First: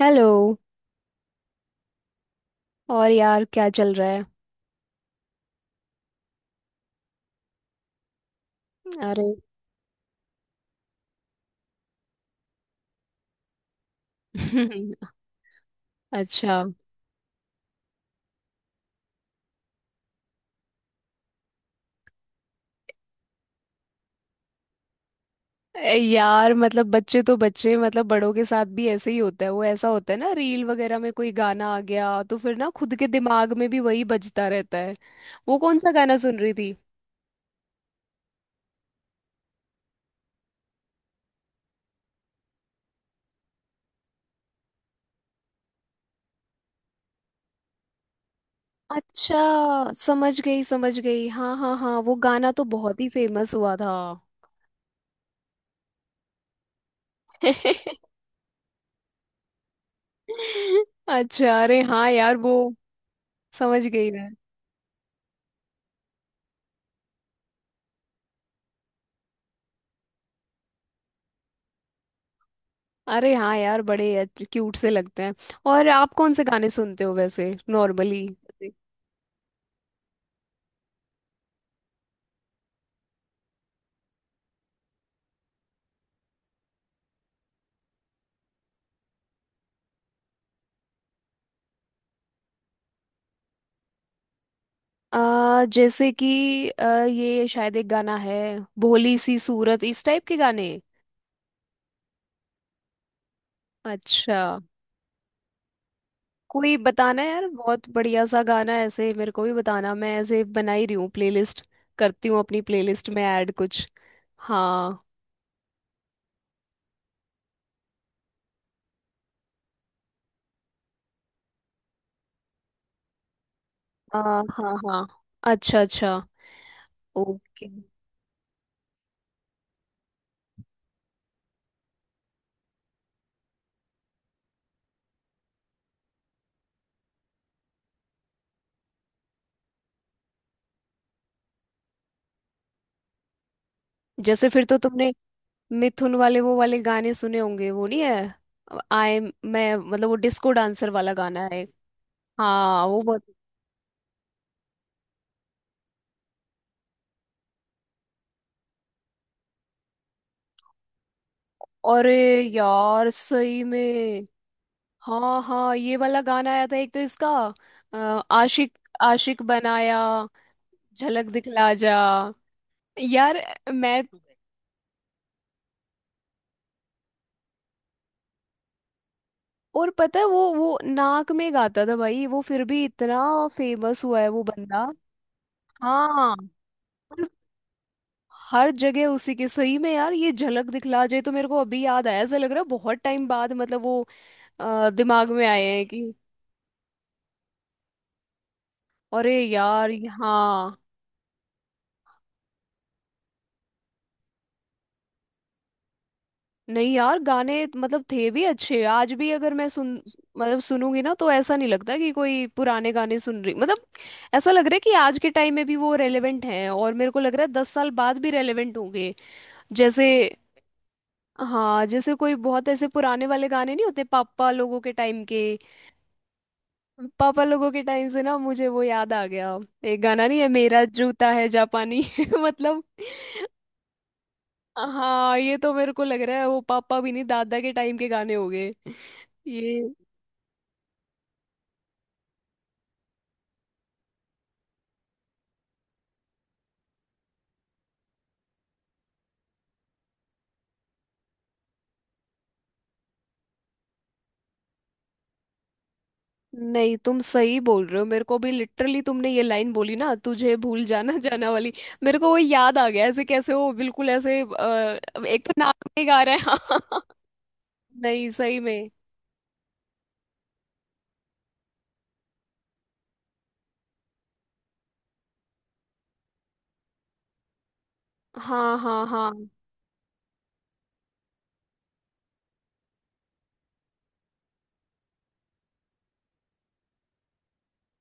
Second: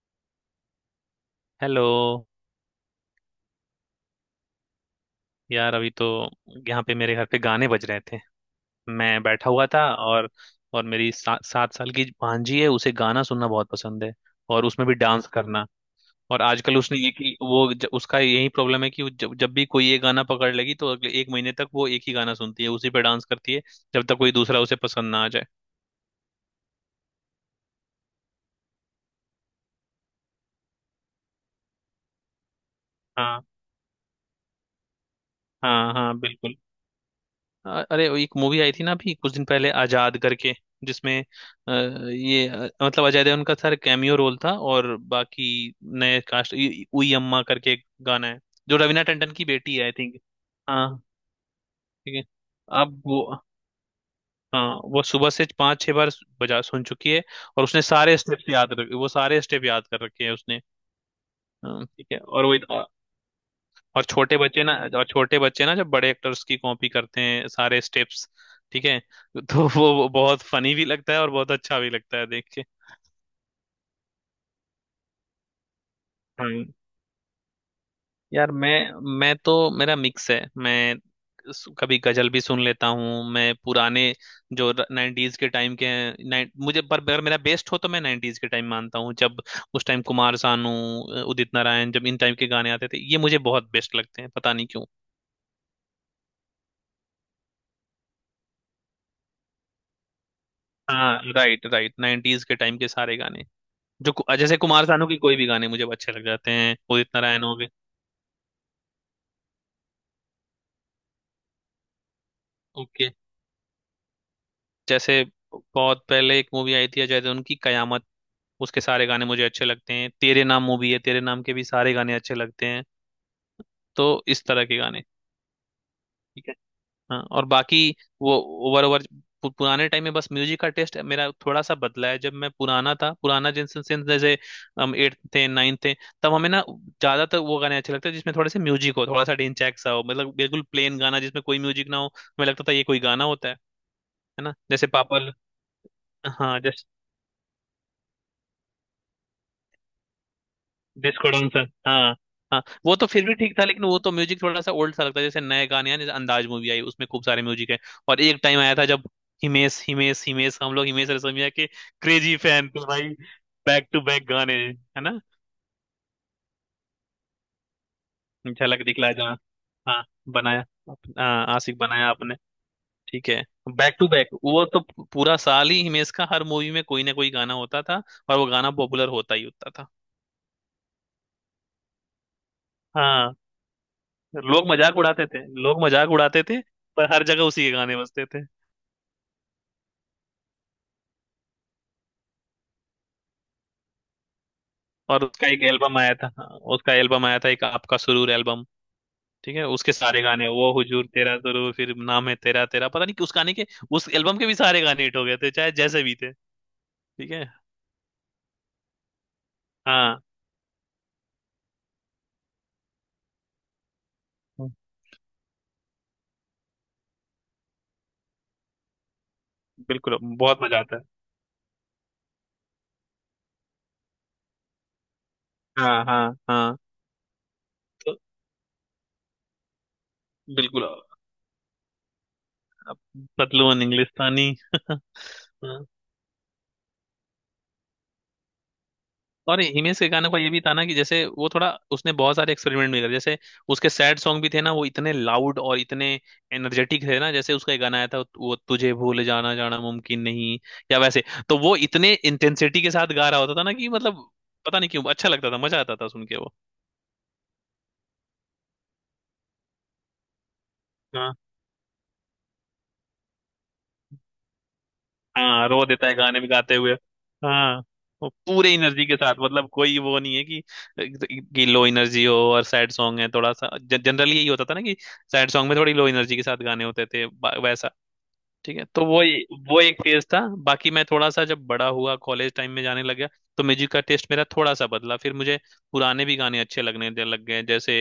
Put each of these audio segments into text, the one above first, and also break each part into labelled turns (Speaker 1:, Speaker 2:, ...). Speaker 1: Hello.
Speaker 2: Hello.
Speaker 1: और यार क्या चल रहा है?
Speaker 2: यार अभी तो यहाँ पे मेरे घर पे गाने बज रहे थे। मैं
Speaker 1: अरे।
Speaker 2: बैठा हुआ था। और मेरी 7 साल की भांजी है, उसे गाना सुनना बहुत पसंद है, और उसमें भी डांस करना। और
Speaker 1: अच्छा।
Speaker 2: आजकल उसने एक ही उसका यही प्रॉब्लम है कि वो जब जब भी कोई ये गाना पकड़ लेगी तो अगले एक महीने तक वो एक ही गाना सुनती है, उसी पे डांस करती है। जब तक कोई दूसरा उसे पसंद ना आ जाए।
Speaker 1: ए, यार मतलब बच्चे तो बच्चे, मतलब बड़ों के साथ भी ऐसे ही होता है, वो ऐसा होता है ना रील वगैरह में कोई गाना आ गया तो फिर ना खुद के
Speaker 2: हाँ
Speaker 1: दिमाग में भी वही बजता रहता है। वो कौन सा
Speaker 2: हाँ हाँ,
Speaker 1: गाना सुन रही
Speaker 2: बिल्कुल।
Speaker 1: थी?
Speaker 2: अरे वो एक मूवी आई थी ना अभी कुछ दिन पहले, आजाद करके। जिसमें ये मतलब अजय देवगन का सर कैमियो रोल था और बाकी नए कास्ट। उई अम्मा करके एक गाना है, जो रवीना टंडन की बेटी है आई
Speaker 1: अच्छा।
Speaker 2: थिंक।
Speaker 1: समझ गई
Speaker 2: हाँ,
Speaker 1: समझ गई, हाँ हाँ हाँ, वो
Speaker 2: ठीक है।
Speaker 1: गाना तो बहुत
Speaker 2: अब
Speaker 1: ही
Speaker 2: वो,
Speaker 1: फेमस हुआ था।
Speaker 2: हाँ वो सुबह से 5-6 बार बजा सुन चुकी है। और उसने सारे स्टेप्स याद रखे, वो सारे स्टेप याद कर रखे हैं उसने।
Speaker 1: अच्छा, अरे
Speaker 2: हाँ, ठीक
Speaker 1: हाँ
Speaker 2: है।
Speaker 1: यार
Speaker 2: और वो
Speaker 1: वो समझ
Speaker 2: और
Speaker 1: गई।
Speaker 2: छोटे बच्चे ना, और छोटे बच्चे ना जब बड़े एक्टर्स की कॉपी करते हैं सारे स्टेप्स। ठीक है। तो वो बहुत फनी भी लगता है और बहुत अच्छा भी लगता है देख के।
Speaker 1: अरे हाँ यार, बड़े क्यूट से लगते हैं। और आप कौन से
Speaker 2: हम्म।
Speaker 1: गाने सुनते हो वैसे नॉर्मली?
Speaker 2: यार मैं तो मेरा मिक्स है। मैं कभी गजल भी सुन लेता हूँ। मैं पुराने जो नाइन्टीज के टाइम के हैं, मुझे पर अगर मेरा बेस्ट हो तो मैं नाइन्टीज के टाइम मानता हूँ। जब उस टाइम कुमार सानू, उदित नारायण, जब इन टाइम के गाने आते थे, ये मुझे बहुत बेस्ट लगते हैं, पता नहीं क्यों।
Speaker 1: जैसे कि ये शायद एक गाना है, भोली सी सूरत, इस टाइप के गाने।
Speaker 2: हाँ, राइट राइट, नाइन्टीज के टाइम के सारे गाने।
Speaker 1: अच्छा।
Speaker 2: जैसे कुमार सानू की कोई भी गाने मुझे अच्छे लग जाते
Speaker 1: कोई
Speaker 2: हैं, उदित
Speaker 1: बताना
Speaker 2: नारायण
Speaker 1: यार,
Speaker 2: हो गए।
Speaker 1: बहुत बढ़िया सा गाना है, ऐसे मेरे को भी बताना, मैं ऐसे बना ही रही हूँ प्लेलिस्ट, करती हूँ अपनी प्लेलिस्ट
Speaker 2: ओके।
Speaker 1: में ऐड कुछ। हाँ।
Speaker 2: जैसे बहुत पहले एक मूवी आई थी अजय देवगन की, कयामत। उसके सारे गाने मुझे अच्छे लगते हैं। तेरे नाम मूवी है, तेरे नाम के भी सारे गाने अच्छे लगते हैं। तो
Speaker 1: आ,
Speaker 2: इस तरह
Speaker 1: हाँ
Speaker 2: के गाने।
Speaker 1: हाँ। अच्छा अच्छा।
Speaker 2: हाँ और
Speaker 1: ओके।
Speaker 2: बाकी वो ओवर ओवर पुराने टाइम में बस म्यूजिक का टेस्ट मेरा थोड़ा सा बदला है। जब मैं पुराना था, पुराना जिनसे since जैसे हम एट्थ थे, नाइन्थ थे, तब हमें ना ज्यादातर वो गाने अच्छे लगते थे जिसमें थोड़े से म्यूजिक हो, थोड़ा सा डिंचैक सा हो। मतलब बिल्कुल प्लेन गाना जिसमें कोई म्यूजिक ना हो, हमें लगता था ये कोई गाना होता है
Speaker 1: जैसे
Speaker 2: ना?
Speaker 1: फिर तो तुमने मिथुन वाले वो
Speaker 2: हाँ,
Speaker 1: वाले गाने सुने होंगे, वो नहीं है? आई मैं मतलब वो डिस्को डांसर वाला
Speaker 2: डिस्को
Speaker 1: गाना है
Speaker 2: डांसर,
Speaker 1: एक।
Speaker 2: हाँ। हाँ
Speaker 1: हाँ
Speaker 2: वो
Speaker 1: वो
Speaker 2: तो
Speaker 1: बहुत।
Speaker 2: फिर भी ठीक था, लेकिन वो तो म्यूजिक थोड़ा सा ओल्ड सा लगता है। जैसे नए गाने हैं, जैसे अंदाज मूवी आई उसमें खूब सारे म्यूजिक है। और एक टाइम आया था जब हिमेश हिमेश हिमेश, हम लोग हिमेश रेशमिया के
Speaker 1: अरे
Speaker 2: क्रेजी फैन थे भाई।
Speaker 1: यार सही
Speaker 2: बैक टू बैक
Speaker 1: में।
Speaker 2: गाने है ना।
Speaker 1: हाँ हाँ ये वाला गाना आया था एक, तो इसका अ, आशिक,
Speaker 2: झलक दिखला जहाँ,
Speaker 1: आशिक बनाया,
Speaker 2: हाँ, बनाया,
Speaker 1: झलक
Speaker 2: हाँ
Speaker 1: दिखला
Speaker 2: आशिक
Speaker 1: जा।
Speaker 2: बनाया आपने। ठीक
Speaker 1: यार
Speaker 2: है। बैक
Speaker 1: मैं।
Speaker 2: टू बैक वो तो पूरा साल ही हिमेश का हर मूवी में कोई ना कोई गाना होता था, और वो गाना पॉपुलर होता ही होता था।
Speaker 1: और पता है वो नाक में गाता था भाई, वो फिर भी इतना
Speaker 2: हाँ,
Speaker 1: फेमस हुआ है वो
Speaker 2: लोग
Speaker 1: बंदा।
Speaker 2: मजाक उड़ाते थे, लोग मजाक
Speaker 1: हाँ
Speaker 2: उड़ाते थे, पर हर जगह उसी के गाने बजते थे।
Speaker 1: हर जगह उसी के, सही में यार ये झलक दिखला जाए तो मेरे को अभी याद आया, ऐसा लग रहा है बहुत टाइम बाद मतलब वो
Speaker 2: और
Speaker 1: दिमाग में
Speaker 2: उसका
Speaker 1: आए
Speaker 2: एक
Speaker 1: हैं
Speaker 2: एल्बम
Speaker 1: कि।
Speaker 2: आया था, हाँ, उसका एल्बम आया था एक, आपका सुरूर एल्बम।
Speaker 1: अरे
Speaker 2: ठीक है
Speaker 1: यार
Speaker 2: उसके सारे गाने, वो
Speaker 1: हाँ।
Speaker 2: हुजूर तेरा सुरूर, फिर नाम है तेरा तेरा, पता नहीं कि उस गाने के, उस एल्बम के भी सारे गाने हिट हो गए थे, चाहे जैसे भी थे।
Speaker 1: नहीं यार,
Speaker 2: ठीक है।
Speaker 1: गाने मतलब थे भी अच्छे, आज भी अगर मैं सुन
Speaker 2: हाँ
Speaker 1: मतलब सुनूंगी ना तो ऐसा नहीं लगता कि कोई पुराने गाने सुन रही, मतलब ऐसा लग रहा है कि आज के टाइम में भी वो रेलेवेंट हैं, और मेरे को लग रहा है दस साल बाद भी रेलेवेंट होंगे। जैसे
Speaker 2: बिल्कुल, बहुत मजा आता है।
Speaker 1: हाँ, जैसे कोई बहुत ऐसे पुराने वाले गाने नहीं होते पापा लोगों के टाइम के।
Speaker 2: हाँ हाँ हाँ।
Speaker 1: पापा लोगों के टाइम
Speaker 2: तो
Speaker 1: से ना मुझे वो याद आ गया, एक गाना नहीं है
Speaker 2: बिल्कुल।
Speaker 1: मेरा जूता है जापानी। मतलब
Speaker 2: अब पतलू और इंग्लिस्तानी।
Speaker 1: हाँ, ये तो
Speaker 2: हाँ,
Speaker 1: मेरे को लग रहा है वो पापा भी नहीं दादा के टाइम के गाने हो गए
Speaker 2: और
Speaker 1: ये।
Speaker 2: हिमेश के गाने का ये भी था ना कि जैसे वो थोड़ा, उसने बहुत सारे एक्सपेरिमेंट भी करे। जैसे उसके सैड सॉन्ग भी थे ना, वो इतने लाउड और इतने एनर्जेटिक थे ना। जैसे उसका एक गाना आया था वो, तुझे भूल जाना जाना मुमकिन नहीं, या वैसे। तो वो इतने इंटेंसिटी के साथ गा रहा होता था ना कि मतलब पता नहीं क्यों अच्छा लगता था, मजा आता था सुन के।
Speaker 1: नहीं तुम सही बोल रहे हो, मेरे को भी लिटरली तुमने ये लाइन बोली ना तुझे भूल जाना
Speaker 2: वो,
Speaker 1: जाना वाली, मेरे को वो याद आ गया, ऐसे कैसे हो बिल्कुल, ऐसे एक तो
Speaker 2: हाँ रो
Speaker 1: नाक में
Speaker 2: देता है
Speaker 1: गा रहे
Speaker 2: गाने में गाते हुए।
Speaker 1: हैं।
Speaker 2: हाँ
Speaker 1: नहीं
Speaker 2: वो
Speaker 1: सही
Speaker 2: पूरे
Speaker 1: में,
Speaker 2: एनर्जी के साथ, मतलब कोई वो नहीं है कि लो एनर्जी हो और सैड सॉन्ग है। थोड़ा सा जनरली यही होता था ना कि सैड सॉन्ग में थोड़ी लो एनर्जी के साथ गाने होते थे, वैसा।
Speaker 1: हाँ
Speaker 2: ठीक है।
Speaker 1: हाँ
Speaker 2: तो वो
Speaker 1: हाँ।
Speaker 2: वो एक फेज था। बाकी मैं थोड़ा सा जब बड़ा हुआ, कॉलेज टाइम में जाने लग गया, तो म्यूजिक का टेस्ट मेरा थोड़ा सा बदला। फिर मुझे पुराने भी गाने अच्छे लग गए। जैसे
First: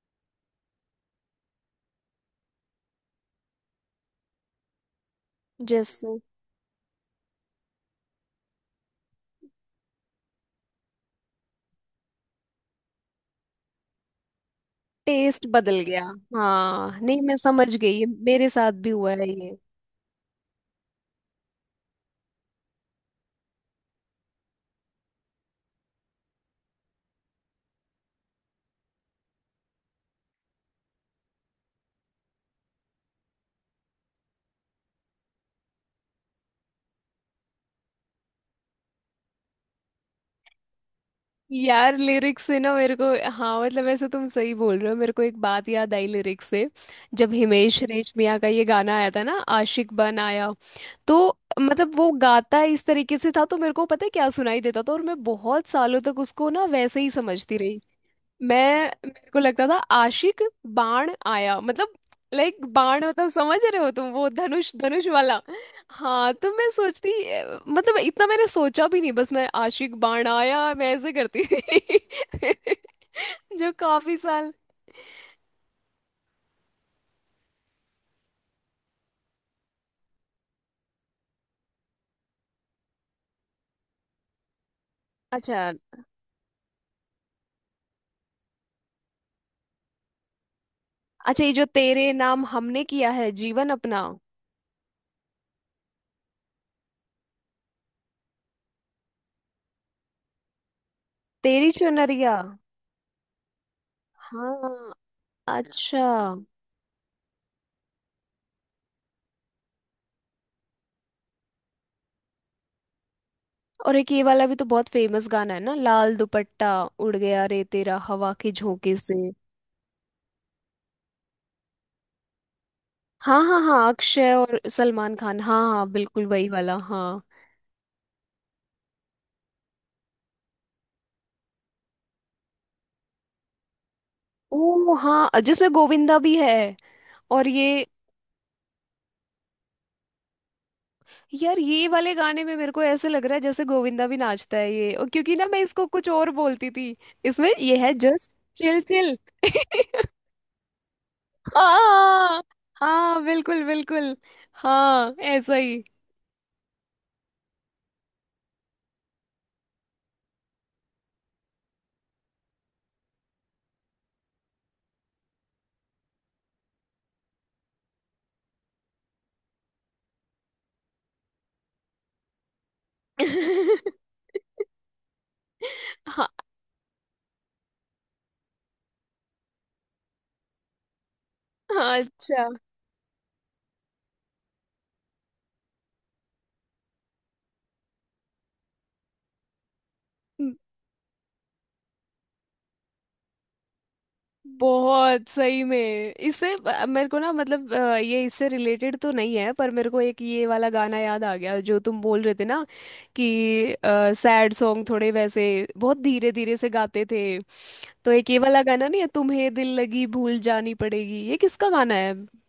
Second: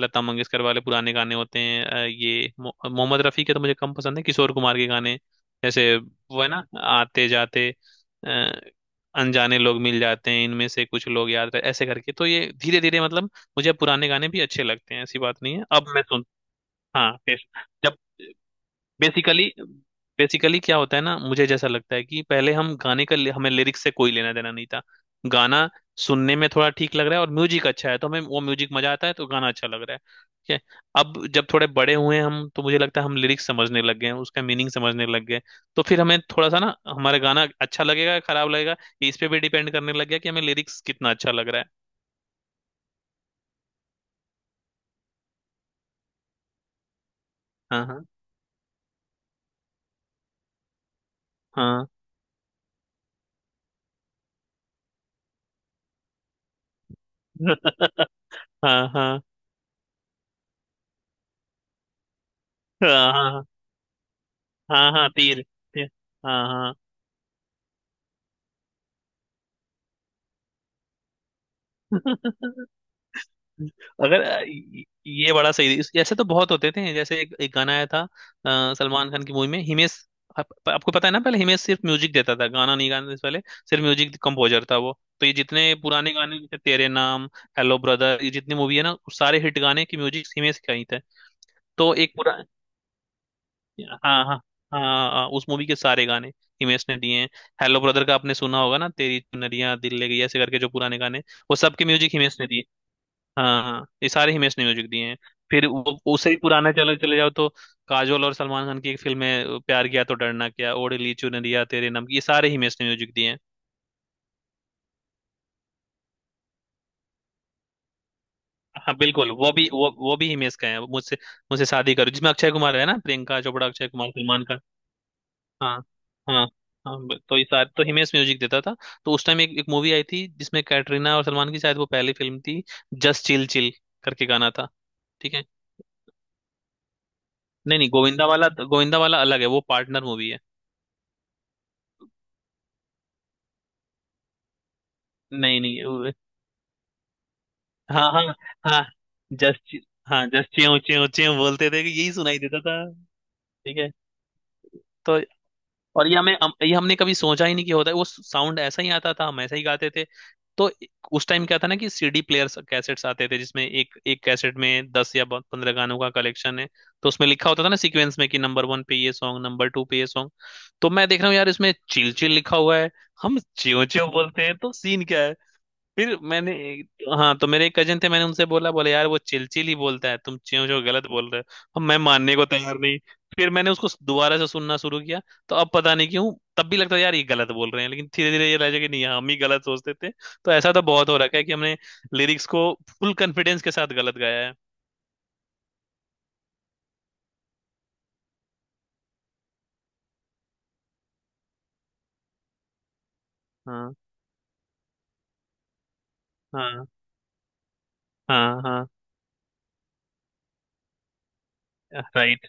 Speaker 2: लता मंगेशकर वाले पुराने गाने होते हैं, ये मोहम्मद रफी के तो मुझे कम पसंद है, किशोर कुमार के गाने, जैसे
Speaker 1: जैसे
Speaker 2: वो है ना, आते जाते अ, अनजाने लोग मिल जाते हैं, इनमें से कुछ लोग याद रहे, ऐसे करके। तो ये धीरे धीरे, मतलब मुझे पुराने गाने भी अच्छे लगते हैं, ऐसी बात
Speaker 1: टेस्ट
Speaker 2: नहीं है,
Speaker 1: बदल
Speaker 2: अब
Speaker 1: गया,
Speaker 2: मैं सुन।
Speaker 1: हाँ
Speaker 2: हाँ
Speaker 1: नहीं मैं
Speaker 2: फिर
Speaker 1: समझ गई,
Speaker 2: जब
Speaker 1: ये मेरे साथ भी हुआ है
Speaker 2: बेसिकली,
Speaker 1: ये।
Speaker 2: बेसिकली क्या होता है ना, मुझे जैसा लगता है कि पहले हम गाने का, हमें लिरिक्स से कोई लेना देना नहीं था। गाना सुनने में थोड़ा ठीक लग रहा है और म्यूजिक अच्छा है, तो हमें वो म्यूजिक मजा आता है, तो गाना अच्छा लग रहा है। ठीक है। अब जब थोड़े बड़े हुए हम, तो मुझे लगता है हम लिरिक्स समझने लग गए हैं, उसका मीनिंग समझने लग गए। तो फिर हमें थोड़ा सा ना, हमारा गाना अच्छा लगेगा या खराब लगेगा, ये इस पे भी डिपेंड करने लग गया कि हमें लिरिक्स कितना अच्छा लग रहा है।
Speaker 1: यार लिरिक्स से ना मेरे को, हाँ मतलब ऐसे तुम सही बोल रहे हो, मेरे को एक बात याद आई लिरिक्स से। जब हिमेश
Speaker 2: हाँ हाँ
Speaker 1: रेशमिया का ये गाना आया था ना, आशिक बन आया, तो
Speaker 2: हाँ।
Speaker 1: मतलब वो गाता इस तरीके से था तो मेरे को पता है क्या सुनाई देता था, और मैं बहुत सालों तक उसको ना वैसे ही समझती रही।
Speaker 2: हाँ
Speaker 1: मैं,
Speaker 2: हाँ
Speaker 1: मेरे को लगता था आशिक बाण आया, मतलब लाइक बाण,
Speaker 2: हाँ
Speaker 1: मतलब
Speaker 2: हाँ
Speaker 1: समझ रहे हो तुम, वो धनुष,
Speaker 2: हाँ
Speaker 1: धनुष
Speaker 2: हाँ,
Speaker 1: वाला।
Speaker 2: तीर, तीर,
Speaker 1: हाँ तो मैं
Speaker 2: हाँ
Speaker 1: सोचती मतलब इतना मैंने सोचा भी नहीं, बस मैं आशिक बाण आया मैं ऐसे करती थी।
Speaker 2: हाँ।
Speaker 1: जो काफी
Speaker 2: अगर
Speaker 1: साल।
Speaker 2: ये बड़ा सही ऐसे तो बहुत होते थे। जैसे एक, एक गाना आया था सलमान खान की मूवी में, हिमेश। आपको पता है ना, पहले हिमेश सिर्फ म्यूजिक देता था, गाना नहीं गाने से पहले, सिर्फ म्यूजिक कंपोजर था वो। तो ये
Speaker 1: अच्छा
Speaker 2: जितने पुराने गाने, जैसे तेरे नाम, हेलो ब्रदर, ये जितनी मूवी है ना, उस सारे हिट गाने की म्यूजिक हिमेश का ही थे।
Speaker 1: अच्छा। ये जो
Speaker 2: तो
Speaker 1: तेरे
Speaker 2: एक पूरा,
Speaker 1: नाम हमने किया है जीवन अपना,
Speaker 2: हाँ हाँ हाँ, हाँ, उस मूवी के सारे गाने हिमेश ने दिए हैं। हेलो ब्रदर का आपने सुना होगा ना, तेरी चुनरिया दिल ले गई, ऐसे करके, जो पुराने गाने, वो
Speaker 1: तेरी
Speaker 2: सबके म्यूजिक
Speaker 1: चुनरिया,
Speaker 2: हिमेश ने दिए। हाँ हाँ, ये सारे हिमेश ने म्यूजिक
Speaker 1: हाँ
Speaker 2: दिए हैं। फिर वो
Speaker 1: अच्छा।
Speaker 2: उससे ही पुराना, चले चले जाओ, तो काजोल और सलमान खान की एक फिल्म है, प्यार किया तो डरना क्या, ओढ़ ली चुन लिया, तेरे नाम की, ये सारे हिमेश ने म्यूजिक दिए हैं।
Speaker 1: और एक ये वाला भी तो बहुत फेमस गाना है ना, लाल दुपट्टा उड़ गया रे तेरा हवा के
Speaker 2: हाँ
Speaker 1: झोंके से।
Speaker 2: बिल्कुल, वो भी, वो भी हिमेश का है, मुझसे, मुझसे शादी करो जिसमें अक्षय कुमार है ना,
Speaker 1: हाँ
Speaker 2: प्रियंका
Speaker 1: हाँ
Speaker 2: चोपड़ा,
Speaker 1: हाँ,
Speaker 2: अक्षय कुमार,
Speaker 1: अक्षय
Speaker 2: सलमान
Speaker 1: और
Speaker 2: खान।
Speaker 1: सलमान खान, हाँ
Speaker 2: हाँ
Speaker 1: हाँ बिल्कुल
Speaker 2: हाँ
Speaker 1: वही वाला,
Speaker 2: हाँ।
Speaker 1: हाँ।
Speaker 2: तो ये सारे तो हिमेश म्यूजिक देता था। तो उस टाइम एक एक मूवी आई थी जिसमें कैटरीना और सलमान की, शायद वो पहली फिल्म थी, जस्ट चिल चिल करके गाना था।
Speaker 1: ओ
Speaker 2: ठीक
Speaker 1: हाँ
Speaker 2: है।
Speaker 1: जिसमें गोविंदा भी है, और ये
Speaker 2: नहीं नहीं, गोविंदा वाला, गोविंदा वाला अलग है, वो पार्टनर मूवी है।
Speaker 1: यार ये वाले गाने में मेरे को ऐसे लग रहा है जैसे गोविंदा भी नाचता है ये, और क्योंकि ना मैं
Speaker 2: नहीं नहीं
Speaker 1: इसको कुछ
Speaker 2: वो,
Speaker 1: और बोलती थी। इसमें ये है
Speaker 2: हाँ हाँ
Speaker 1: जस्ट चिल
Speaker 2: हाँ,
Speaker 1: चिल।
Speaker 2: जस्ट, हाँ जस्ट च्यों च्यों च्यों बोलते थे कि यही सुनाई
Speaker 1: हाँ
Speaker 2: देता था।
Speaker 1: हाँ बिल्कुल
Speaker 2: ठीक है।
Speaker 1: बिल्कुल। हाँ
Speaker 2: तो
Speaker 1: ऐसा ही।
Speaker 2: और ये हमें ये हमने कभी सोचा ही नहीं कि होता है, वो साउंड ऐसा ही आता था, हम ऐसा ही गाते थे। तो उस टाइम क्या था ना कि सीडी प्लेयर्स, कैसेट्स आते थे, जिसमें एक एक कैसेट में 10 या 15 गानों का कलेक्शन है। तो उसमें लिखा होता था ना सीक्वेंस में कि नंबर वन पे ये सॉन्ग, नंबर टू पे ये सॉन्ग। तो मैं देख रहा हूँ यार इसमें चिल चिल लिखा हुआ है, हम च्यों च्यों बोलते हैं, तो सीन क्या। फिर
Speaker 1: हाँ
Speaker 2: मैंने, हाँ तो मेरे एक कजन थे, मैंने उनसे बोला, बोले यार वो चिलचिल ही बोलता है, तुम च्यों च्यों गलत बोल रहे हो। अब मैं
Speaker 1: हाँ,
Speaker 2: मानने को
Speaker 1: अच्छा।
Speaker 2: तैयार नहीं। फिर मैंने उसको दोबारा से सुनना शुरू किया। तो अब पता नहीं क्यों तब भी लगता है यार ये गलत बोल रहे हैं, लेकिन धीरे धीरे ये लगा कि नहीं, हम ही गलत सोचते थे। तो ऐसा तो बहुत हो रखा है कि हमने लिरिक्स को फुल कॉन्फिडेंस के साथ गलत गाया है।
Speaker 1: बहुत सही में, इससे मेरे को ना, मतलब ये इससे रिलेटेड तो नहीं है, पर मेरे को एक ये वाला गाना याद आ गया जो तुम बोल रहे थे ना कि
Speaker 2: हाँ
Speaker 1: सैड सॉन्ग थोड़े वैसे बहुत धीरे धीरे से
Speaker 2: हाँ
Speaker 1: गाते थे। तो एक ये
Speaker 2: हाँ,
Speaker 1: वाला
Speaker 2: हाँ
Speaker 1: गाना नहीं है, तुम्हें दिल लगी भूल जानी पड़ेगी, ये किसका गाना है?
Speaker 2: राइट,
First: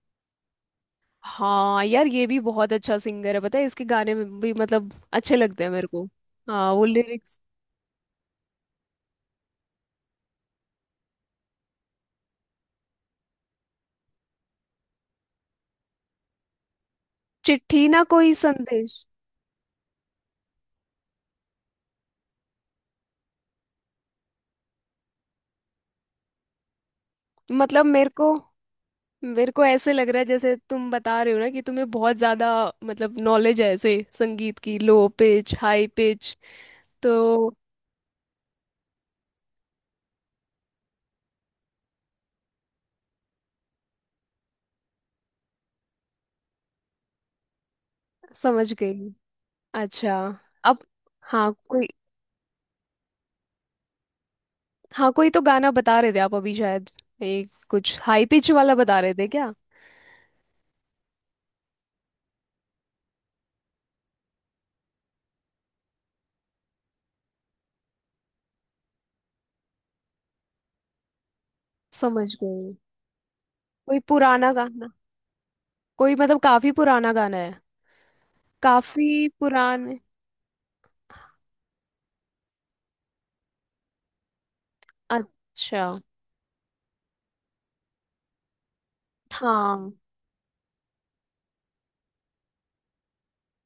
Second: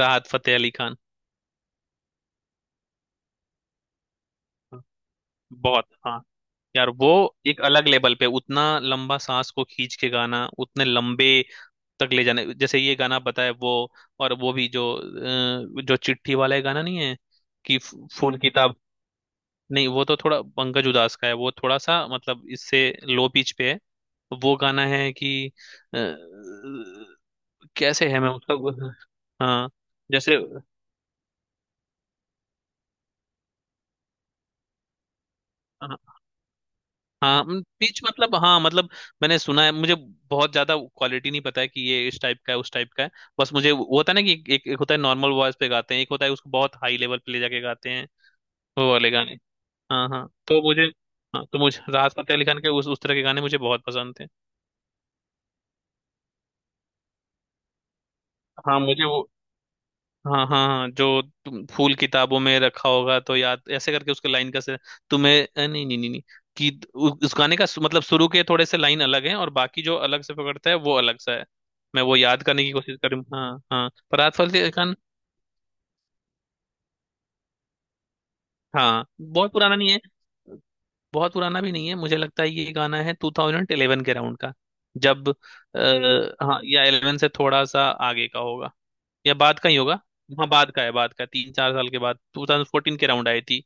Speaker 2: राहत फतेह अली खान।
Speaker 1: हाँ यार ये भी बहुत अच्छा सिंगर है, पता है इसके गाने में भी
Speaker 2: हाँ,
Speaker 1: मतलब अच्छे लगते हैं मेरे
Speaker 2: बहुत
Speaker 1: को।
Speaker 2: हाँ।
Speaker 1: हाँ वो
Speaker 2: यार वो
Speaker 1: लिरिक्स।
Speaker 2: एक अलग लेवल पे उतना लंबा सांस को खींच के गाना, उतने लंबे तक ले जाने, जैसे ये गाना बताया वो। और वो भी जो जो चिट्ठी वाला है गाना, नहीं है कि
Speaker 1: चिट्ठी ना कोई
Speaker 2: फूल किताब,
Speaker 1: संदेश।
Speaker 2: नहीं वो तो थोड़ा पंकज उधास का है, वो थोड़ा सा मतलब इससे लो पिच पे है। वो गाना है कि अ,
Speaker 1: मतलब
Speaker 2: कैसे
Speaker 1: मेरे
Speaker 2: है, मैं
Speaker 1: को,
Speaker 2: उसका।
Speaker 1: मेरे को
Speaker 2: हाँ
Speaker 1: ऐसे लग रहा है
Speaker 2: जैसे,
Speaker 1: जैसे
Speaker 2: हाँ
Speaker 1: तुम बता रहे हो ना कि तुम्हें बहुत ज्यादा, मतलब नॉलेज है ऐसे संगीत की, लो पिच हाई पिच, तो
Speaker 2: हाँ, पिच मतलब हाँ, मतलब मैंने सुना है, मुझे बहुत ज्यादा क्वालिटी नहीं पता है कि ये इस टाइप का है उस टाइप का है। बस मुझे वो होता है ना कि एक, एक होता है नॉर्मल वॉइस पे गाते हैं, एक होता है उसको बहुत हाई लेवल पे ले जाके गाते हैं।
Speaker 1: समझ
Speaker 2: वो
Speaker 1: गई।
Speaker 2: वाले गाने। हाँ
Speaker 1: अच्छा
Speaker 2: हाँ तो
Speaker 1: अब।
Speaker 2: मुझे, हाँ
Speaker 1: हाँ
Speaker 2: तो मुझे
Speaker 1: कोई।
Speaker 2: राहत फतेह अली खान के उस तरह के गाने मुझे बहुत पसंद थे।
Speaker 1: हाँ कोई तो गाना बता रहे थे आप अभी शायद, एक कुछ हाई पिच वाला
Speaker 2: हाँ
Speaker 1: बता
Speaker 2: मुझे
Speaker 1: रहे
Speaker 2: वो,
Speaker 1: थे क्या?
Speaker 2: हाँ हाँ हाँ, जो तुम फूल किताबों में रखा होगा तो याद, ऐसे करके उसके लाइन का से। तुम्हें नहीं नहीं नहीं नहीं, कि उस गाने का मतलब शुरू के थोड़े से लाइन अलग हैं, और बाकी जो अलग से पकड़ता है वो अलग सा है। मैं वो
Speaker 1: समझ
Speaker 2: याद करने की
Speaker 1: गई।
Speaker 2: कोशिश करूँ। हाँ हाँ,
Speaker 1: कोई
Speaker 2: पर राहत
Speaker 1: पुराना
Speaker 2: फतेह अली
Speaker 1: गाना?
Speaker 2: खान।
Speaker 1: कोई मतलब काफी पुराना गाना है,
Speaker 2: हाँ
Speaker 1: काफी
Speaker 2: बहुत पुराना नहीं
Speaker 1: पुराने।
Speaker 2: है, बहुत पुराना भी नहीं है। मुझे लगता है ये गाना है 2011 के अराउंड का। जब
Speaker 1: अच्छा
Speaker 2: हाँ, या 11 से थोड़ा सा आगे का होगा या बाद का ही
Speaker 1: हाँ।
Speaker 2: होगा। हाँ बाद का है, बाद का 3-4 साल के बाद, 2014 के अराउंड आई थी।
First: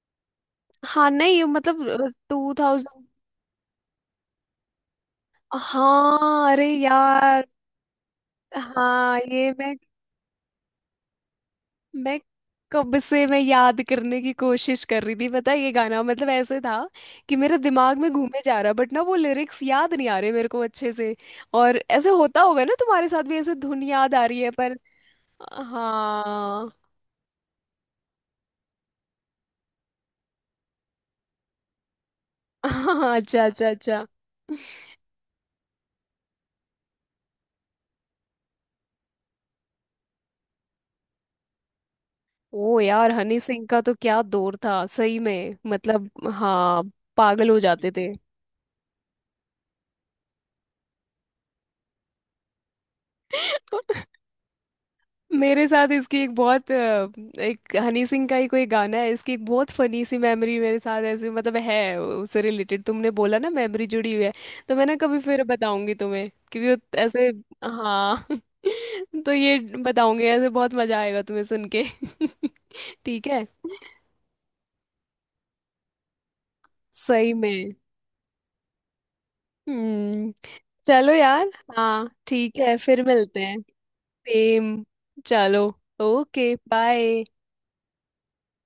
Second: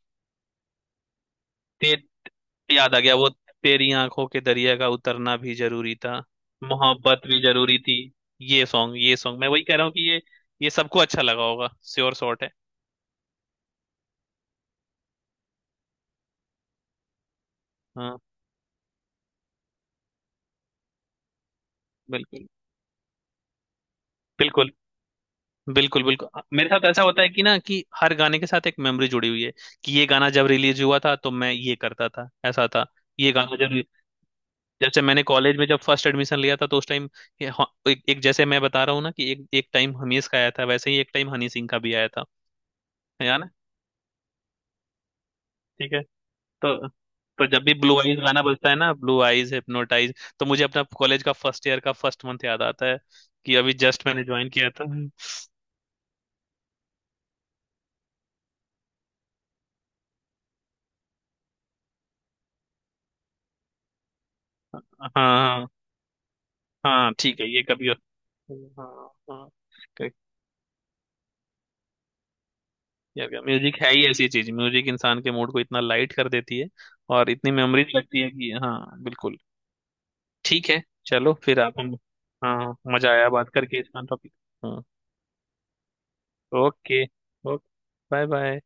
Speaker 1: हाँ नहीं
Speaker 2: ते,
Speaker 1: मतलब टू
Speaker 2: याद आ
Speaker 1: थाउजेंड।
Speaker 2: गया वो, तेरी आंखों के दरिया का उतरना भी जरूरी था,
Speaker 1: हाँ अरे
Speaker 2: मोहब्बत भी
Speaker 1: यार।
Speaker 2: जरूरी थी। ये सॉन्ग, ये
Speaker 1: हाँ
Speaker 2: सॉन्ग मैं
Speaker 1: ये
Speaker 2: वही
Speaker 1: मैं
Speaker 2: कह रहा हूँ कि ये सबको अच्छा लगा होगा, श्योर
Speaker 1: मैं
Speaker 2: शॉट है।
Speaker 1: कब से मैं याद करने की कोशिश कर रही थी, पता है ये गाना मतलब ऐसे था कि मेरे दिमाग में
Speaker 2: हाँ
Speaker 1: घूमे जा रहा, बट ना वो लिरिक्स याद नहीं आ रहे मेरे को अच्छे से। और ऐसे होता
Speaker 2: बिल्कुल
Speaker 1: होगा ना तुम्हारे साथ भी, ऐसे धुन याद आ रही है
Speaker 2: बिल्कुल,
Speaker 1: पर,
Speaker 2: बिल्कुल बिल्कुल। मेरे
Speaker 1: हाँ।
Speaker 2: साथ ऐसा होता है कि ना कि हर गाने के साथ एक मेमोरी जुड़ी हुई है, कि ये गाना जब रिलीज हुआ था तो मैं ये करता था, ऐसा था।
Speaker 1: हाँ
Speaker 2: ये
Speaker 1: अच्छा
Speaker 2: गाना
Speaker 1: अच्छा
Speaker 2: जब,
Speaker 1: अच्छा।
Speaker 2: जैसे मैंने कॉलेज में जब फर्स्ट एडमिशन लिया था तो उस टाइम एक, एक जैसे मैं बता रहा हूँ ना कि एक एक टाइम हमीज का आया था, वैसे ही एक टाइम हनी सिंह का भी आया था।
Speaker 1: ओ यार
Speaker 2: है
Speaker 1: हनी
Speaker 2: ना।
Speaker 1: सिंह का तो क्या दौर था, सही में
Speaker 2: ठीक है।
Speaker 1: मतलब हाँ,
Speaker 2: तो तो
Speaker 1: पागल हो
Speaker 2: जब भी
Speaker 1: जाते
Speaker 2: ब्लू
Speaker 1: थे।
Speaker 2: आइज गाना बजता है ना, ब्लू आइज हिप्नोटाइज, तो मुझे अपना कॉलेज का फर्स्ट ईयर का फर्स्ट मंथ याद आता है, कि अभी जस्ट मैंने ज्वाइन किया था।
Speaker 1: मेरे साथ इसकी एक बहुत एक हनी सिंह का ही कोई गाना है, इसकी एक बहुत फनी सी मेमोरी मेरे साथ ऐसे मतलब है उससे रिलेटेड, तुमने बोला ना मेमोरी जुड़ी हुई है, तो मैं ना
Speaker 2: हाँ
Speaker 1: कभी फिर
Speaker 2: हाँ
Speaker 1: बताऊंगी तुम्हें, क्योंकि वो
Speaker 2: हाँ,
Speaker 1: ऐसे,
Speaker 2: ठीक है, ये कभी।
Speaker 1: हाँ।
Speaker 2: हाँ
Speaker 1: तो
Speaker 2: हाँ,
Speaker 1: ये
Speaker 2: करेक्ट।
Speaker 1: बताऊंगी, ऐसे बहुत मजा आएगा तुम्हें सुन के।
Speaker 2: या
Speaker 1: ठीक
Speaker 2: क्या
Speaker 1: है
Speaker 2: म्यूजिक है ही ऐसी चीज, म्यूजिक इंसान के मूड को इतना लाइट कर देती है, और
Speaker 1: सही
Speaker 2: इतनी
Speaker 1: में।
Speaker 2: मेमोरीज लगती है कि हाँ बिल्कुल।
Speaker 1: हम्म।
Speaker 2: ठीक है,
Speaker 1: चलो
Speaker 2: चलो
Speaker 1: यार।
Speaker 2: फिर आप हम।
Speaker 1: हाँ ठीक है
Speaker 2: हाँ
Speaker 1: फिर
Speaker 2: मजा आया
Speaker 1: मिलते
Speaker 2: बात
Speaker 1: हैं।
Speaker 2: करके, इसका टॉपिक।
Speaker 1: सेम। चलो। Okay
Speaker 2: okay
Speaker 1: bye.
Speaker 2: Okay, bye bye.